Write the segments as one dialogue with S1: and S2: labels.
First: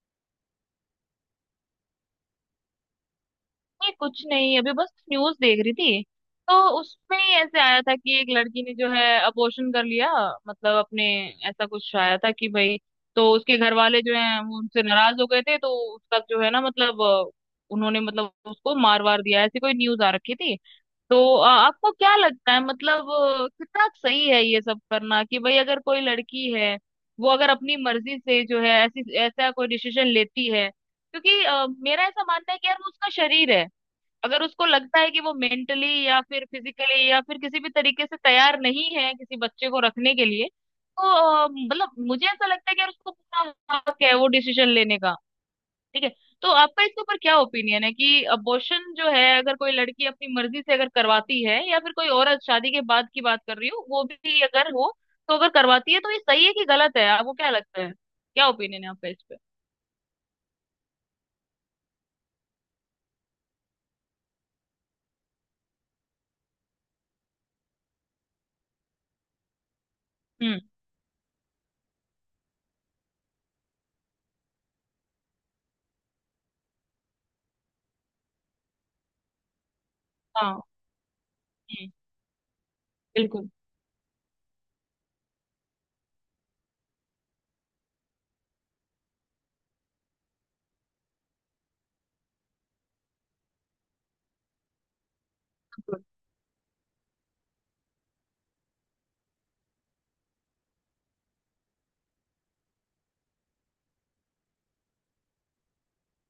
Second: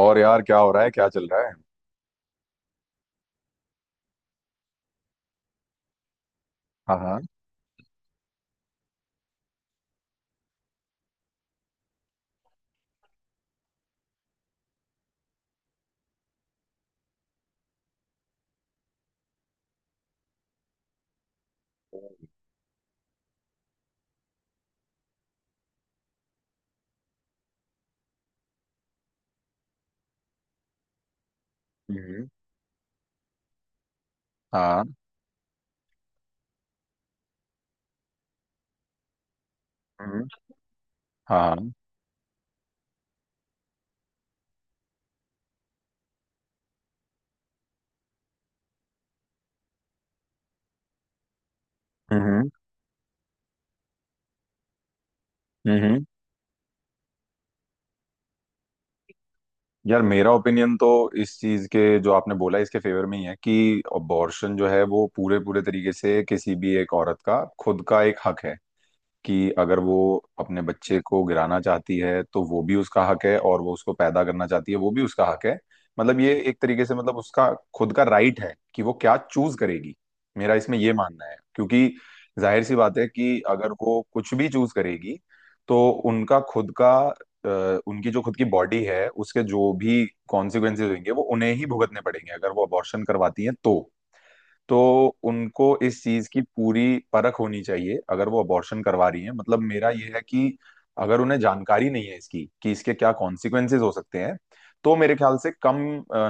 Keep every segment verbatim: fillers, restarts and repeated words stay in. S1: और यार क्या हो रहा है, क्या चल रहा है।
S2: नहीं कुछ नहीं, अभी बस न्यूज देख रही थी। तो
S1: हाँ
S2: उसमें
S1: हाँ।
S2: ही ऐसे आया था कि एक लड़की ने जो है अबॉर्शन कर लिया। मतलब अपने ऐसा कुछ आया था कि भाई तो उसके घर वाले जो है वो उनसे नाराज हो गए थे। तो उसका जो है ना मतलब अ, उन्होंने मतलब उसको मार वार दिया, ऐसी कोई न्यूज आ रखी थी। तो अ, आपको क्या लगता है, मतलब अ, कितना सही है ये सब करना कि भाई अगर कोई लड़की है, वो अगर अपनी मर्जी से जो है ऐसी ऐसा कोई डिसीजन लेती है, क्योंकि अ, मेरा ऐसा
S1: हम्म।
S2: मानना है कि यार वो उसका शरीर है। अगर उसको
S1: हाँ।
S2: लगता है कि वो मेंटली या फिर फिजिकली या फिर किसी भी तरीके से तैयार नहीं है किसी बच्चे को रखने के
S1: हम्म।
S2: लिए, तो अ,
S1: हाँ।
S2: मतलब मुझे ऐसा लगता है कि यार उसको पूरा हक है वो डिसीजन लेने का। ठीक है। तो आपका इसके ऊपर क्या ओपिनियन है कि अबॉर्शन जो है, अगर कोई लड़की अपनी मर्जी से अगर करवाती है, या फिर कोई औरत,
S1: हम्म
S2: शादी के बाद की बात कर रही हूँ, वो भी अगर हो तो अगर करवाती है,
S1: हम्म।
S2: तो ये सही है कि गलत है, आपको क्या लगता है, क्या ओपिनियन है आपका इस पे।
S1: यार मेरा ओपिनियन तो इस चीज के जो आपने बोला इसके फेवर में ही है कि अबॉर्शन जो है वो पूरे पूरे तरीके से किसी भी एक औरत का खुद का एक हक है। कि अगर वो
S2: हम्म।
S1: अपने बच्चे को गिराना चाहती है तो वो भी उसका हक है और वो उसको पैदा करना चाहती है वो भी उसका हक है। मतलब ये एक तरीके से मतलब उसका खुद का राइट है कि वो क्या चूज करेगी। मेरा
S2: हाँ।
S1: इसमें ये मानना है क्योंकि
S2: हम्म।
S1: जाहिर सी बात है कि
S2: बिल्कुल।
S1: अगर वो कुछ भी चूज करेगी तो उनका खुद का अ, उनकी जो खुद की बॉडी है उसके जो भी कॉन्सिक्वेंसेज होंगे वो उन्हें ही भुगतने पड़ेंगे अगर वो अबॉर्शन करवाती है तो। तो उनको
S2: बिल्कुल।
S1: इस चीज की पूरी परख होनी चाहिए अगर वो अबॉर्शन करवा रही हैं। मतलब मेरा ये है कि अगर उन्हें जानकारी नहीं है इसकी कि इसके क्या कॉन्सिक्वेंसेस हो सकते हैं तो मेरे ख्याल से कम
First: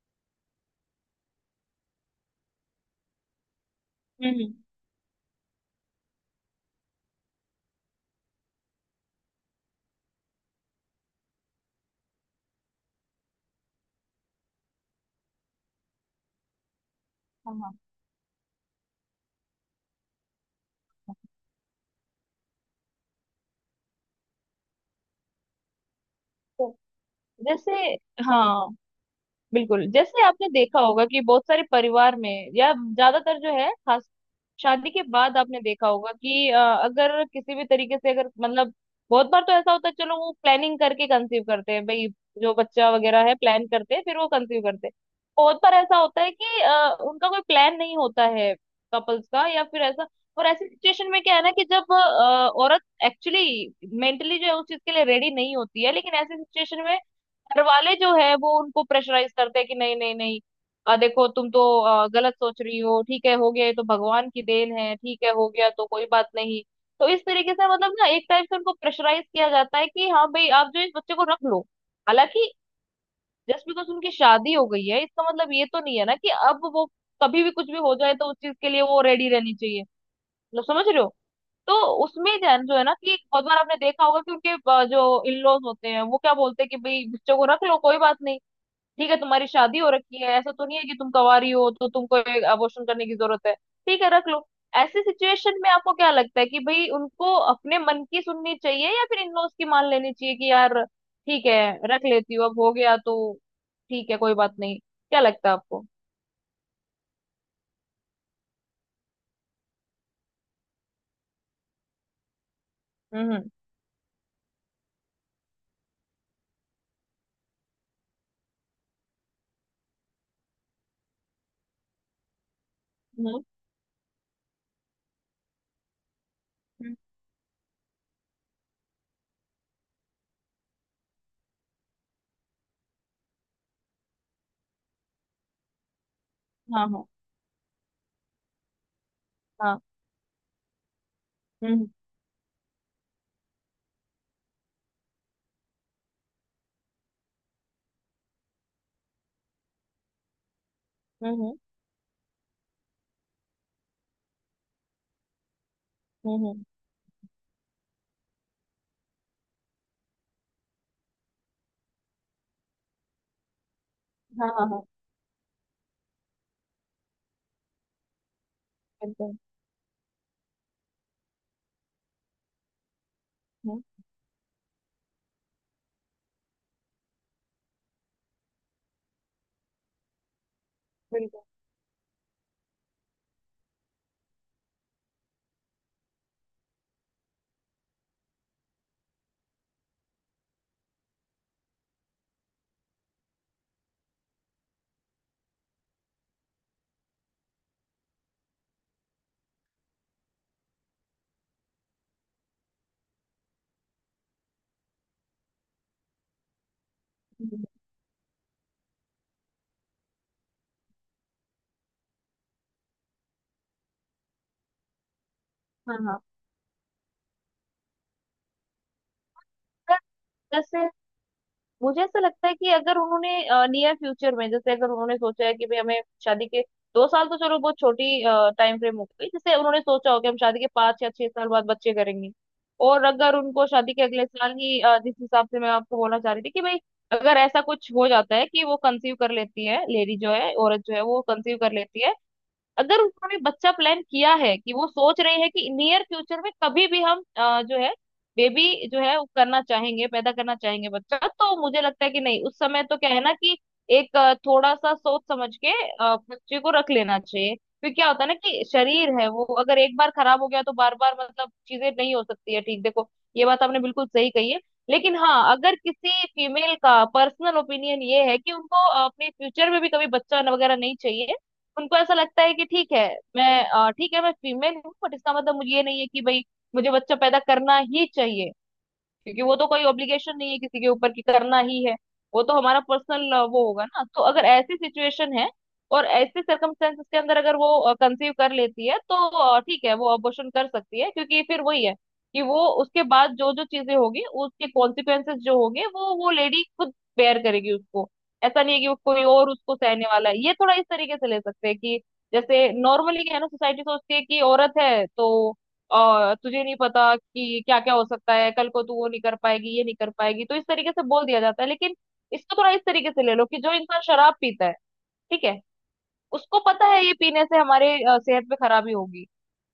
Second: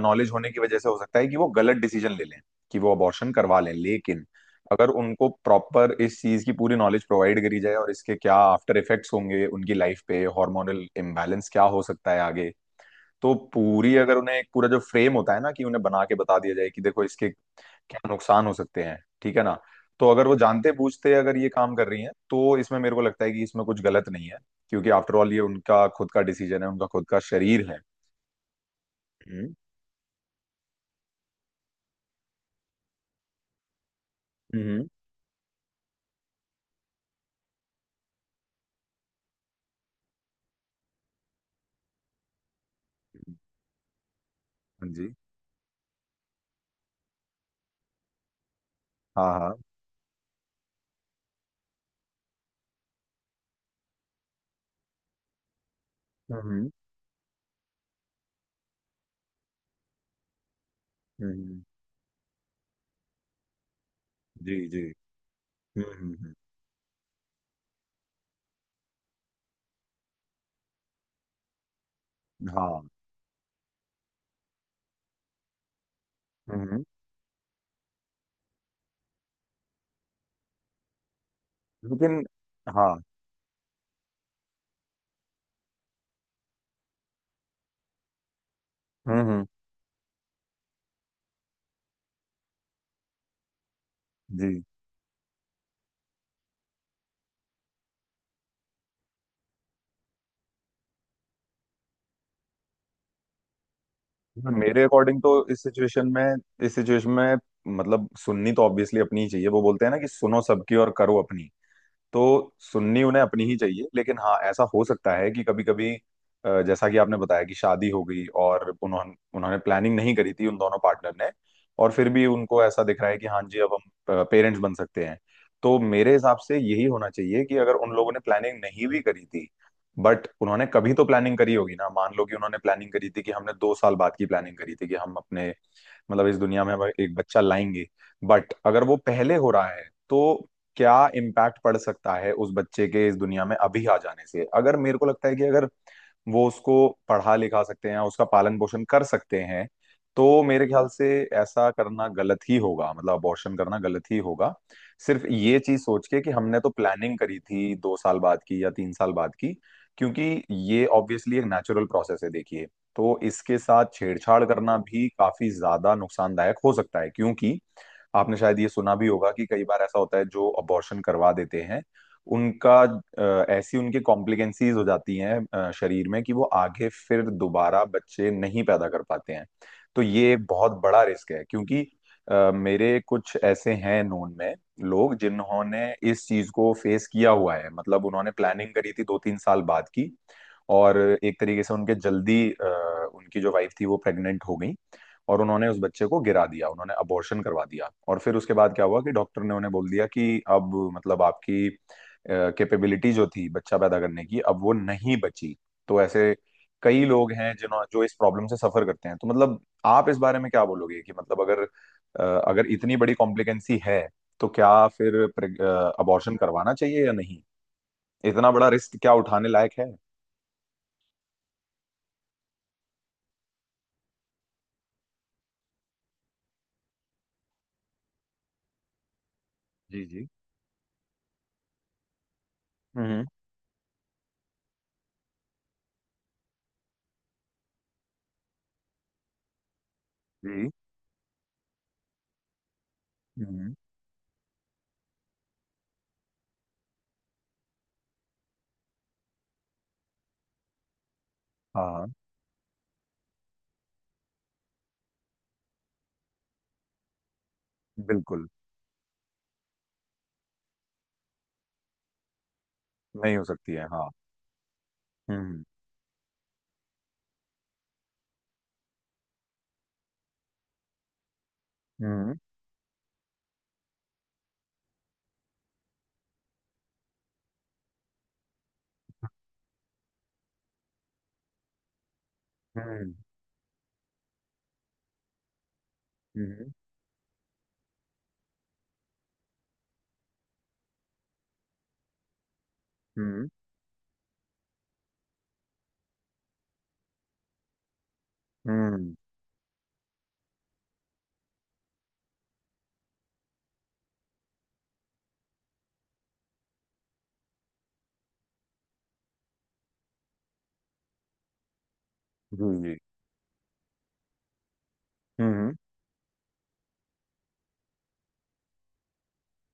S1: नॉलेज होने की वजह से हो सकता है कि वो गलत डिसीजन ले लें कि वो अबॉर्शन करवा लें। लेकिन
S2: हम्म। हम्म।
S1: अगर उनको प्रॉपर इस चीज की पूरी नॉलेज प्रोवाइड करी जाए और इसके क्या आफ्टर इफेक्ट्स होंगे उनकी लाइफ पे, हार्मोनल इम्बैलेंस क्या हो सकता है आगे, तो पूरी अगर उन्हें एक पूरा जो फ्रेम होता है ना कि उन्हें बना के बता दिया जाए कि देखो इसके
S2: हाँ, हाँ।
S1: क्या नुकसान हो सकते हैं, ठीक है ना, तो अगर वो जानते बूझते अगर ये काम कर रही हैं तो इसमें मेरे को लगता है कि इसमें कुछ गलत नहीं है। क्योंकि आफ्टर ऑल ये उनका खुद का डिसीजन है,
S2: तो
S1: उनका खुद का शरीर
S2: जैसे,
S1: है।
S2: हाँ
S1: हम्म
S2: बिल्कुल। जैसे आपने देखा होगा कि बहुत सारे परिवार में, या ज्यादातर जो है खास
S1: हम्म।
S2: शादी के बाद आपने देखा होगा कि अ, अगर किसी भी तरीके से अगर मतलब बहुत बार तो ऐसा होता है, चलो वो प्लानिंग करके कंसीव करते हैं भाई, जो बच्चा वगैरह है प्लान करते हैं फिर वो कंसीव करते
S1: हाँ
S2: हैं।
S1: जी।
S2: बहुत बार ऐसा होता है कि अ, उनका कोई प्लान नहीं होता है कपल्स
S1: हाँ
S2: का,
S1: हाँ।
S2: या फिर ऐसा। और ऐसी सिचुएशन में क्या है ना कि जब अ, औरत एक्चुअली मेंटली जो है उस चीज के लिए रेडी नहीं होती है, लेकिन ऐसी
S1: हम्म
S2: सिचुएशन में घर वाले जो है वो उनको प्रेशराइज करते हैं कि नहीं नहीं नहीं, अ, देखो
S1: हम्म।
S2: तुम
S1: हम्म,
S2: तो अ, गलत सोच रही हो, ठीक है हो गया, ये तो भगवान की
S1: जी
S2: देन
S1: जी।
S2: है, ठीक है हो गया
S1: हम्म
S2: तो कोई बात
S1: हम्म,
S2: नहीं। तो इस तरीके से मतलब ना एक टाइप से उनको प्रेशराइज किया जाता है कि हाँ भाई आप जो इस बच्चे को रख लो,
S1: हम्म,
S2: हालांकि
S1: हाँ।
S2: जस्ट बिकॉज उनकी शादी हो गई है इसका मतलब ये तो नहीं है ना कि
S1: हम्म
S2: अब
S1: हम्म।
S2: वो कभी भी कुछ भी हो जाए तो उस चीज के लिए वो रेडी रहनी चाहिए, मतलब समझ रहे हो। तो
S1: लेकिन
S2: उसमें जो है जो है
S1: हाँ।
S2: ना कि बहुत बार आपने देखा होगा कि उनके अ, जो इन लॉज होते हैं वो क्या बोलते हैं कि भाई बच्चों को रख लो कोई बात नहीं, ठीक है
S1: हम्म हम्म,
S2: तुम्हारी शादी हो रखी है, ऐसा तो नहीं है कि तुम कवारी हो तो तुमको एक अबॉर्शन करने की जरूरत है, ठीक है रख लो।
S1: जी।
S2: ऐसी सिचुएशन में आपको क्या लगता है कि भाई उनको अपने मन की सुननी चाहिए या फिर इन लोग की मान लेनी चाहिए कि यार ठीक है रख लेती हूँ, अब हो गया तो ठीक है कोई
S1: हाँ,
S2: बात नहीं,
S1: मेरे अकॉर्डिंग
S2: क्या
S1: तो
S2: लगता है
S1: इस
S2: आपको।
S1: सिचुएशन में, इस सिचुएशन में मतलब सुननी तो ऑब्वियसली अपनी ही चाहिए। वो बोलते हैं ना कि सुनो सबकी और करो अपनी। तो सुननी उन्हें अपनी
S2: हम्म।
S1: ही चाहिए, लेकिन हाँ ऐसा हो सकता है कि कभी कभी जैसा कि आपने बताया कि शादी हो गई और उन्होंने उन्होंने प्लानिंग नहीं करी थी उन दोनों पार्टनर ने, और फिर भी उनको ऐसा दिख रहा है कि हाँ
S2: हम्म।
S1: जी अब हम पेरेंट्स बन सकते हैं, तो मेरे हिसाब से यही
S2: हम्म, हम्म,
S1: होना चाहिए कि अगर उन लोगों ने प्लानिंग नहीं भी करी थी, बट उन्होंने कभी तो प्लानिंग करी होगी ना। मान लो कि उन्होंने प्लानिंग करी थी कि हमने दो साल बाद की प्लानिंग करी थी कि हम अपने, मतलब इस दुनिया में हम
S2: हाँ, हाँ,
S1: एक बच्चा लाएंगे। बट अगर वो पहले हो रहा
S2: हाँ।
S1: है तो क्या इम्पैक्ट पड़
S2: हम्म।
S1: सकता है उस बच्चे के इस दुनिया में अभी आ जाने से? अगर मेरे को लगता है कि अगर वो उसको पढ़ा लिखा सकते हैं, उसका पालन पोषण कर सकते हैं, तो मेरे ख्याल से
S2: हम्म। हम्म।
S1: ऐसा करना गलत ही होगा, मतलब अबॉर्शन करना गलत ही होगा सिर्फ ये चीज सोच के कि
S2: हम्म,
S1: हमने
S2: हम्म,
S1: तो प्लानिंग करी थी दो साल बाद की या तीन साल बाद की। क्योंकि ये ऑब्वियसली एक नेचुरल प्रोसेस है, देखिए, तो इसके साथ छेड़छाड़
S2: हाँ, हाँ,
S1: करना
S2: हाँ।
S1: भी काफी ज्यादा नुकसानदायक हो सकता है। क्योंकि आपने शायद ये सुना भी होगा
S2: बिल्कुल।
S1: कि कई बार ऐसा होता है जो अबॉर्शन करवा देते हैं, उनका अ, ऐसी
S2: हम्म,
S1: उनकी कॉम्प्लिकेंसीज हो जाती हैं अ, शरीर में कि वो आगे फिर दोबारा बच्चे नहीं पैदा कर पाते हैं। तो ये बहुत बड़ा रिस्क है।
S2: बिल्कुल।
S1: क्योंकि अ, मेरे कुछ ऐसे हैं नोन में लोग जिन्होंने इस चीज को फेस किया हुआ है। मतलब उन्होंने प्लानिंग करी थी दो तीन साल बाद की, और एक तरीके से उनके जल्दी अ, उनकी जो वाइफ थी वो प्रेग्नेंट हो गई, और उन्होंने उस बच्चे को गिरा दिया, उन्होंने अबॉर्शन करवा दिया, और फिर उसके बाद क्या हुआ कि डॉक्टर ने उन्हें बोल दिया कि अब मतलब आपकी कैपेबिलिटी जो थी बच्चा पैदा करने की अब वो नहीं बची। तो ऐसे कई लोग हैं
S2: हम्म,
S1: जिन्हों जो इस प्रॉब्लम से सफर करते हैं। तो मतलब आप इस बारे में क्या बोलोगे कि मतलब अगर अ, अगर इतनी बड़ी कॉम्प्लिकेंसी है तो क्या फिर
S2: हाँ, हाँ।
S1: अबॉर्शन करवाना चाहिए या नहीं? इतना बड़ा रिस्क क्या उठाने लायक है?
S2: जैसे मुझे ऐसा लगता है कि अगर उन्होंने नियर फ्यूचर में, जैसे अगर उन्होंने सोचा है कि भाई हमें शादी के दो साल, तो चलो बहुत छोटी टाइम फ्रेम हो गई, जैसे उन्होंने
S1: जी
S2: सोचा हो कि
S1: जी।
S2: हम शादी के पांच या छह साल बाद बच्चे करेंगे। और
S1: हम्म।
S2: अगर उनको शादी के अगले साल ही अ, जिस हिसाब से मैं आपको बोलना चाह रही थी कि भाई अगर ऐसा कुछ हो जाता है कि वो कंसीव कर लेती है, लेडी जो है
S1: जी।
S2: औरत जो है वो कंसीव कर लेती है। अगर उन्होंने बच्चा
S1: हम्म।
S2: प्लान किया है कि वो सोच रही है कि नियर फ्यूचर में कभी भी हम अ, जो है बेबी जो है वो करना चाहेंगे, पैदा करना चाहेंगे बच्चा, तो मुझे लगता है
S1: हाँ।
S2: कि नहीं उस समय तो क्या है ना कि एक अ, थोड़ा सा सोच समझ के अ, बच्चे को रख लेना चाहिए। फिर क्या होता है ना
S1: बिल्कुल
S2: कि शरीर है वो अगर एक बार खराब हो गया तो बार बार मतलब चीजें नहीं हो सकती है, ठीक देखो।
S1: नहीं हो
S2: ये बात
S1: सकती
S2: आपने
S1: है,
S2: बिल्कुल
S1: हाँ।
S2: सही कही है। लेकिन हाँ,
S1: हम्म।
S2: अगर किसी फीमेल का पर्सनल ओपिनियन ये है कि उनको अ, अपने फ्यूचर में भी कभी बच्चा वगैरह नहीं चाहिए, उनको ऐसा
S1: हम्म
S2: लगता है कि ठीक है, मैं अ, ठीक है मैं फीमेल हूँ बट इसका मतलब मुझे ये नहीं है कि भाई मुझे बच्चा पैदा करना ही चाहिए, क्योंकि वो तो कोई ऑब्लिगेशन नहीं है किसी के ऊपर कि करना ही है, वो तो हमारा
S1: हम्म।
S2: पर्सनल वो होगा ना। तो अगर ऐसी सिचुएशन है और ऐसे
S1: हम्म
S2: सर्कमस्टेंसेस के अंदर अगर वो कंसीव कर लेती है, तो अ, ठीक है वो अबॉर्शन कर सकती है, क्योंकि फिर वही है कि वो उसके बाद
S1: हम्म।
S2: जो जो चीजें होगी उसके कॉन्सिक्वेंसेस जो होंगे, वो वो लेडी खुद बेयर करेगी उसको। ऐसा नहीं है कि वो
S1: हम्म,
S2: कोई और उसको सहने वाला है, ये थोड़ा इस तरीके से ले सकते हैं कि जैसे नॉर्मली क्या है ना, सोसाइटी सोचती है कि औरत है तो, और तुझे नहीं पता कि क्या क्या हो सकता है, कल को तू वो नहीं कर पाएगी ये नहीं कर पाएगी, तो इस तरीके से बोल दिया जाता है। लेकिन इसको
S1: जी
S2: थोड़ा इस
S1: जी।
S2: तरीके से ले लो कि जो इंसान शराब पीता है, ठीक है,
S1: हम्म।
S2: उसको पता है ये पीने से हमारे अ, सेहत पे खराबी होगी,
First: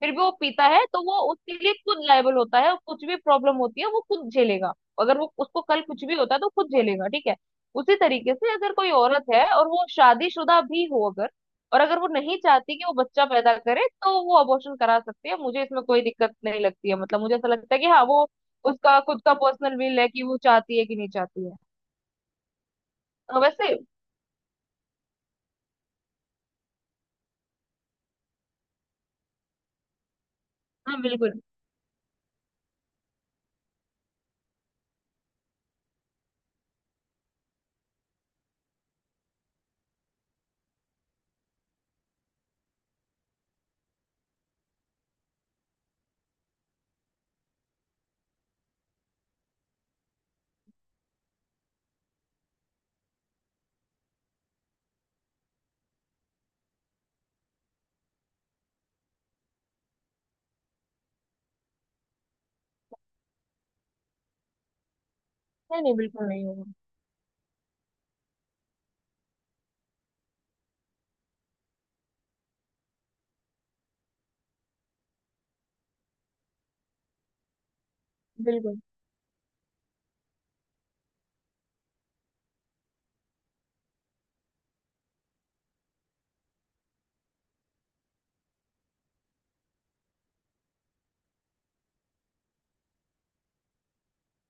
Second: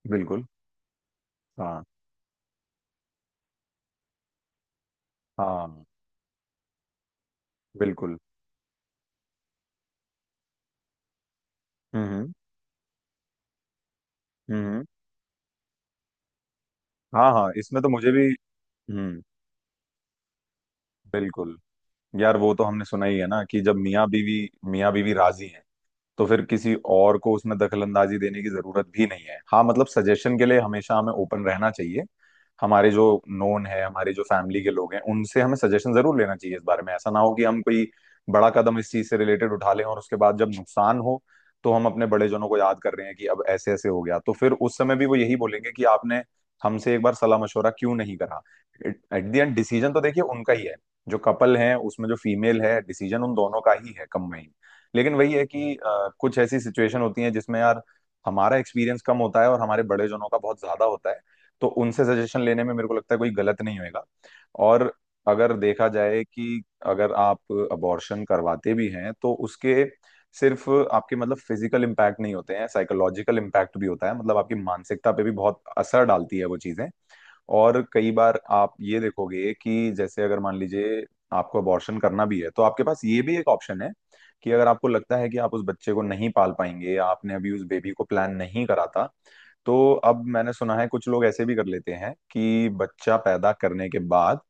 S2: फिर भी वो
S1: बिल्कुल।
S2: पीता है, तो वो उसके लिए
S1: हाँ
S2: खुद लायबल होता है और कुछ भी प्रॉब्लम होती है वो खुद झेलेगा। अगर वो उसको कल
S1: हाँ।
S2: कुछ भी होता है तो खुद झेलेगा, ठीक है। उसी
S1: बिल्कुल।
S2: तरीके से अगर कोई औरत है और वो शादीशुदा भी हो अगर, और अगर वो
S1: हम्म।
S2: नहीं चाहती कि वो बच्चा पैदा करे, तो वो अबॉर्शन
S1: हम्म।
S2: करा सकती है, मुझे इसमें कोई दिक्कत नहीं लगती है, मतलब
S1: हाँ
S2: मुझे ऐसा
S1: हाँ
S2: लगता है
S1: इसमें
S2: कि
S1: तो
S2: हाँ
S1: मुझे भी।
S2: वो उसका
S1: हम्म।
S2: खुद का पर्सनल विल है कि वो चाहती है कि नहीं चाहती है।
S1: बिल्कुल। यार वो तो हमने सुना ही है
S2: हाँ,
S1: ना कि जब
S2: वैसे।
S1: मियाँ बीवी, मियाँ बीवी राजी हैं तो फिर किसी और को उसमें दखलंदाजी देने की जरूरत भी नहीं है। हाँ मतलब सजेशन के लिए हमेशा
S2: हाँ
S1: हमें
S2: बिल्कुल।
S1: ओपन रहना चाहिए। हमारे जो नोन है, हमारे जो फैमिली के लोग हैं, उनसे हमें सजेशन जरूर लेना चाहिए इस बारे में। ऐसा ना हो कि हम कोई बड़ा कदम इस चीज से रिलेटेड उठा लें और उसके बाद जब नुकसान हो तो हम अपने बड़े जनों को याद कर रहे हैं कि अब ऐसे ऐसे हो गया, तो फिर उस समय भी वो यही बोलेंगे कि आपने हमसे एक बार सलाह मशवरा क्यों नहीं करा। एट द एंड डिसीजन तो देखिए उनका ही है। जो कपल है उसमें जो फीमेल है, डिसीजन उन दोनों का ही है कंबाइन। लेकिन वही है कि अ, कुछ ऐसी सिचुएशन होती है जिसमें यार हमारा एक्सपीरियंस कम होता है और हमारे बड़े जनों का बहुत ज्यादा होता है, तो उनसे सजेशन लेने में मेरे को लगता है कोई गलत नहीं होएगा। और अगर
S2: नहीं
S1: देखा
S2: नहीं,
S1: जाए
S2: बिल्कुल नहीं
S1: कि
S2: होगा।
S1: अगर आप अबॉर्शन करवाते भी हैं तो उसके सिर्फ आपके मतलब फिजिकल इम्पैक्ट नहीं होते हैं, साइकोलॉजिकल इम्पैक्ट भी होता है, मतलब आपकी मानसिकता पे भी बहुत असर डालती है वो चीजें। और कई बार आप
S2: बिल्कुल।
S1: ये देखोगे कि जैसे अगर मान लीजिए आपको अबॉर्शन करना भी है तो आपके पास ये भी एक ऑप्शन है कि अगर आपको लगता है कि आप उस बच्चे को नहीं पाल पाएंगे, आपने अभी उस बेबी को प्लान नहीं करा था, तो अब मैंने सुना है कुछ लोग ऐसे भी कर लेते हैं कि बच्चा पैदा करने के बाद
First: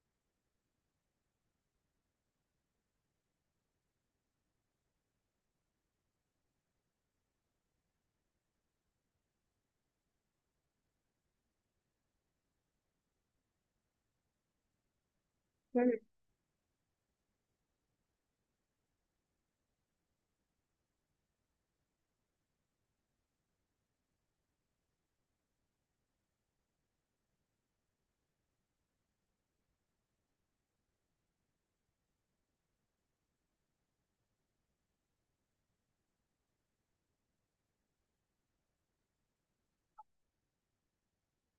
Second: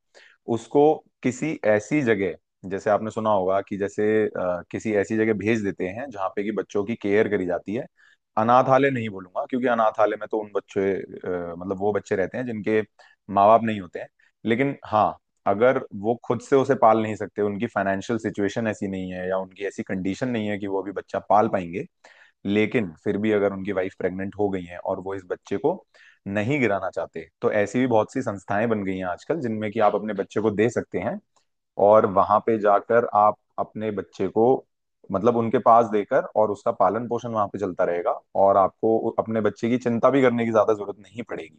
S1: उसको किसी ऐसी जगह, जैसे आपने सुना होगा कि जैसे अ, किसी ऐसी जगह भेज देते हैं जहाँ पे कि बच्चों की केयर करी जाती है। अनाथालय नहीं बोलूंगा क्योंकि अनाथालय में तो उन बच्चे अ, मतलब वो बच्चे रहते हैं जिनके माँ बाप नहीं होते हैं। लेकिन हाँ अगर
S2: हम्म।
S1: वो खुद से उसे पाल नहीं सकते, उनकी फाइनेंशियल सिचुएशन ऐसी नहीं है या उनकी ऐसी कंडीशन नहीं है कि वो अभी बच्चा पाल पाएंगे, लेकिन फिर भी अगर उनकी वाइफ प्रेग्नेंट हो गई है और वो इस बच्चे को नहीं गिराना चाहते, तो ऐसी भी बहुत सी संस्थाएं बन गई हैं आजकल जिनमें कि आप अपने बच्चे को दे सकते हैं, और वहां पे जाकर आप अपने बच्चे को मतलब उनके पास देकर, और उसका पालन पोषण वहां पे चलता रहेगा, और आपको अपने बच्चे की चिंता भी करने की ज्यादा जरूरत नहीं पड़ेगी।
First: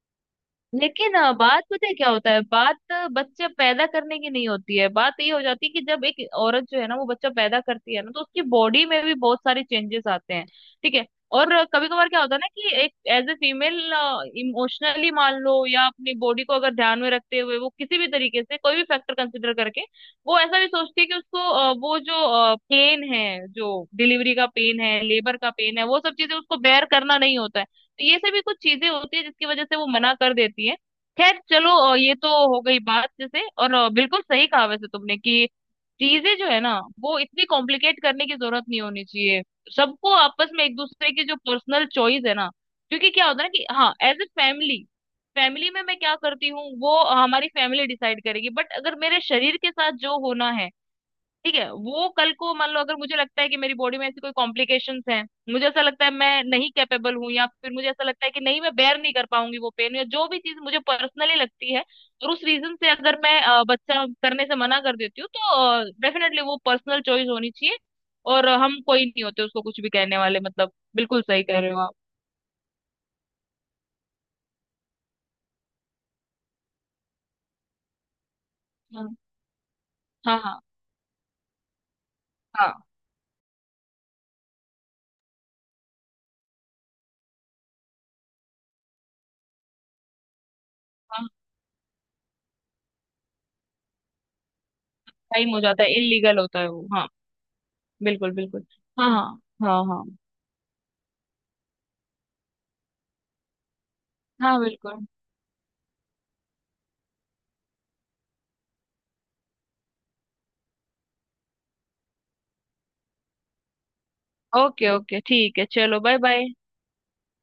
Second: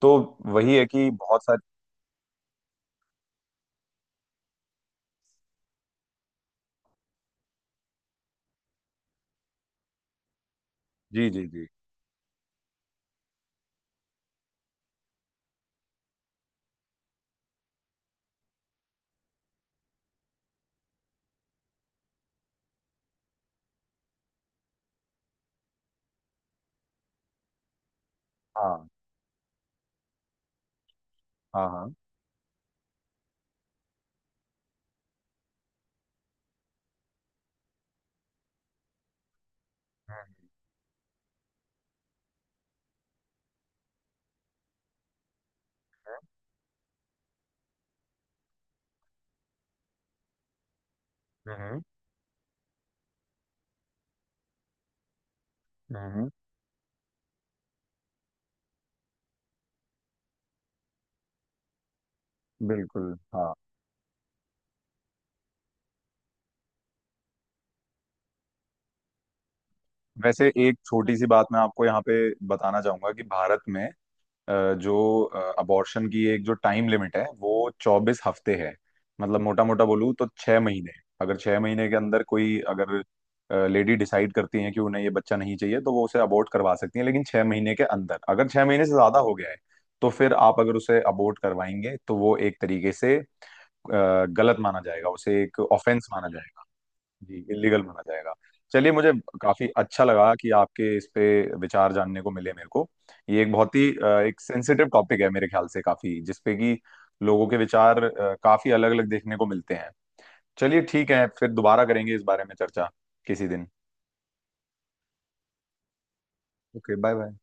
S1: तो वही है कि
S2: लेकिन अ,
S1: बहुत सारी।
S2: बात पता है क्या होता है, बात अ, बच्चे पैदा करने की नहीं होती है, बात ये हो जाती है कि जब एक औरत जो है ना वो बच्चा पैदा करती है ना, तो उसकी बॉडी में भी बहुत सारे चेंजेस आते हैं, ठीक है।
S1: जी जी
S2: और
S1: जी।
S2: कभी कभार क्या होता है ना कि एक एज ए फीमेल इमोशनली मान लो, या अपनी बॉडी को अगर ध्यान में रखते हुए वो किसी भी तरीके से कोई भी फैक्टर कंसिडर करके वो ऐसा भी सोचती है कि उसको अ, वो जो पेन है, जो डिलीवरी का पेन है, लेबर का पेन है, वो सब चीजें उसको बेयर करना नहीं होता है, तो ये सभी कुछ
S1: हाँ
S2: चीजें होती है जिसकी वजह से वो मना कर देती है। खैर
S1: हाँ
S2: चलो,
S1: हाँ।
S2: अ, ये तो हो गई बात, जैसे और अ, बिल्कुल सही कहा वैसे तुमने कि चीजें जो है ना वो इतनी कॉम्प्लिकेट करने की जरूरत नहीं होनी चाहिए, सबको आपस
S1: हम्म
S2: में एक दूसरे की जो पर्सनल चॉइस है ना। क्योंकि क्या होता है ना कि हाँ एज ए फैमिली, फैमिली में मैं क्या करती हूँ वो हमारी फैमिली डिसाइड करेगी, बट अगर मेरे शरीर के साथ जो होना है, ठीक है
S1: हम्म।
S2: वो कल को मान लो अगर मुझे लगता है कि मेरी बॉडी में ऐसी कोई कॉम्प्लिकेशंस हैं, मुझे ऐसा लगता है
S1: हम्म,
S2: मैं नहीं कैपेबल हूँ, या फिर मुझे ऐसा लगता है कि नहीं मैं बेयर नहीं कर पाऊंगी वो पेन या जो भी चीज मुझे पर्सनली लगती है, और उस रीजन से
S1: बिल्कुल
S2: अगर मैं
S1: हाँ।
S2: अ, बच्चा करने से मना कर देती हूँ, तो डेफिनेटली वो पर्सनल चॉइस होनी चाहिए। और अ, हम कोई नहीं होते उसको कुछ भी कहने वाले,
S1: वैसे
S2: मतलब
S1: एक छोटी
S2: बिल्कुल
S1: सी
S2: सही
S1: बात
S2: कह
S1: मैं
S2: रहे हो
S1: आपको
S2: आप।
S1: यहाँ पे बताना चाहूंगा कि भारत में अ, जो अबॉर्शन की एक जो टाइम लिमिट है वो चौबीस हफ्ते है।
S2: हाँ,
S1: मतलब मोटा मोटा बोलूँ तो
S2: हाँ,
S1: छह
S2: हाँ,
S1: महीने अगर छह महीने के अंदर कोई
S2: हाँ,
S1: अगर लेडी डिसाइड करती है कि उन्हें ये बच्चा नहीं चाहिए तो वो उसे अबॉर्ट करवा सकती है। लेकिन छह महीने के अंदर, अगर छह महीने से ज्यादा हो गया है तो फिर आप अगर उसे
S2: हाँ।
S1: अबॉर्ट करवाएंगे तो वो एक तरीके से अ, गलत माना जाएगा, उसे
S2: टाइम
S1: एक
S2: हो जाता है
S1: ऑफेंस माना
S2: इलीगल होता
S1: जाएगा।
S2: है वो, हाँ।
S1: जी इलीगल माना
S2: बिल्कुल,
S1: जाएगा।
S2: बिल्कुल।
S1: चलिए
S2: हाँ,
S1: मुझे
S2: हाँ,
S1: काफी
S2: हाँ, हाँ,
S1: अच्छा लगा कि आपके इस पे विचार जानने को मिले मेरे को। ये एक बहुत ही अ, एक
S2: हाँ,
S1: सेंसिटिव
S2: बिल्कुल।
S1: टॉपिक है मेरे ख्याल से काफी, जिसपे कि लोगों के विचार अ, काफी अलग अलग देखने को मिलते हैं। चलिए ठीक है, फिर दोबारा करेंगे इस बारे में चर्चा किसी दिन।
S2: ओके ओके, ठीक है चलो, bye bye.
S1: Okay bye bye.